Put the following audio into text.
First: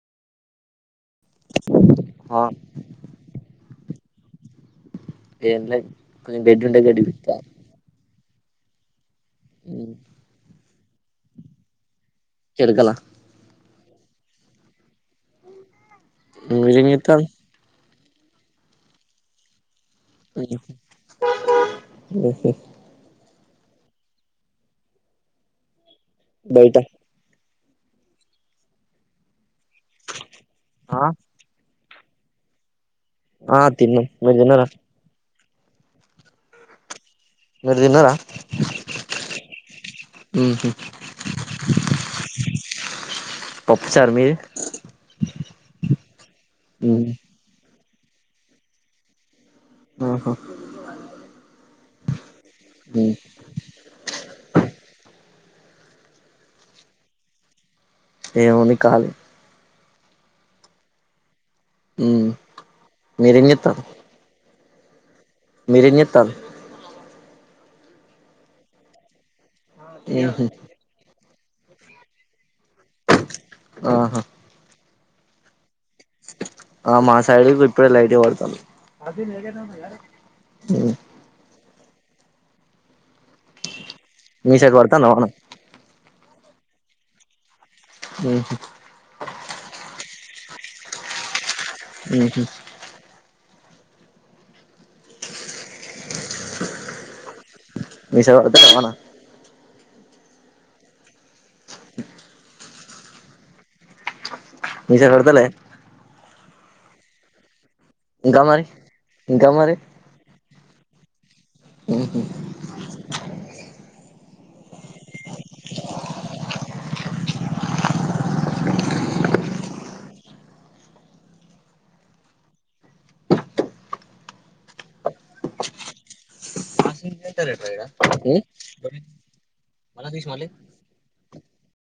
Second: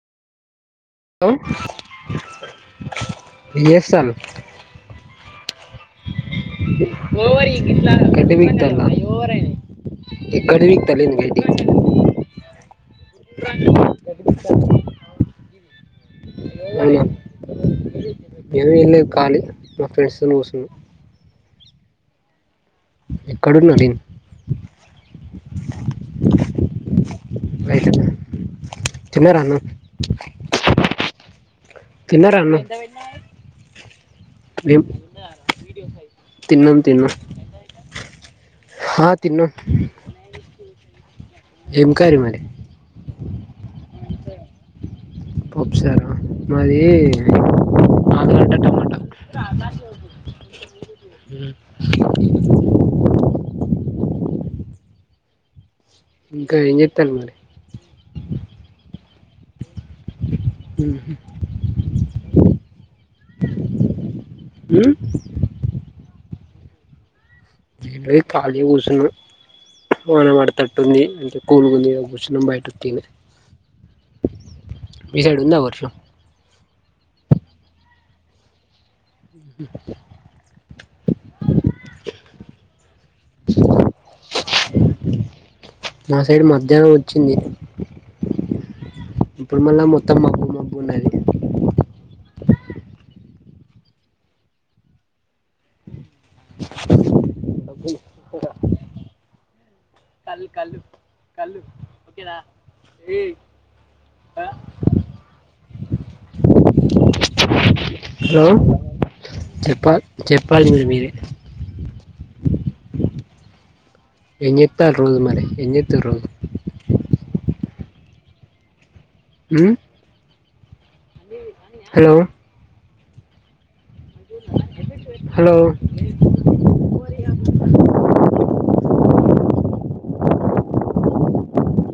[unintelligible] [unintelligible] ఆ ఏం లేదు కొంచెం గడ్డి ఉంటే గడ్డి పీకుతా ఎక్కడ [unintelligible] చెరుగల [unintelligible] [unintelligible] ఖాలి మా ఫ్రెండ్స్ తోని కూసున్న ఓహో ఎక్క [unintelligible] బయట తిన్నార అన్నం ఆ తిన్నార ఆ తిన్నాం మీరు తిన్నారా [unintelligible] తిన్నం తిన్నం మీరు తిన్నార హా తిన్నం [unintelligible] పప్పు చారు మీది పప్పుసార మది ఉహు ఆలుగడ్డ టమాట ఆహా ఉ ఇంక ఏం [unintelligible] మరి ఏముంది కాలి ఉ ఉమ్ మీరెంజేతరు ఉ మీరేంజేతల్లు ఇక్కడే తాగి కూసున్నాం వాన ఉహు పడతా టుంది అంటే కూల్గుంది కూర్చున్నాం బయట తిని ఆహా మీ కాడ ఉందా వర్షం అ మా సైడ్ ఇప్పుడే లైట్ గా పడ్తంది మ్మ్ మీ సైడ్ పడ్తంద వాన నా సైడ్ మధ్యానం వచ్చింది మ్మ్ హు ఇప్పుడు మల్ల మొత్తం మబ్బు మబ్బున్నది మ్మ్ హు [inaudible] మీ సైడ్ పడుతుందా వాన కల్ కల్లు కల్లు ఓకేనా ఏయ్ అ మీ సైడ్ పడ్తలే ఇంకా హలో మరి ఇంకా చెప్పాలి చెప్పాలి ఇంగ మీరే మ్మ్ హు ఎంజెతరు రోజు మరి ఎంజేతుర్రు మ్మ్ హలో హలో మ్మ్ మళ్ళా తీస్ మళ్ళీ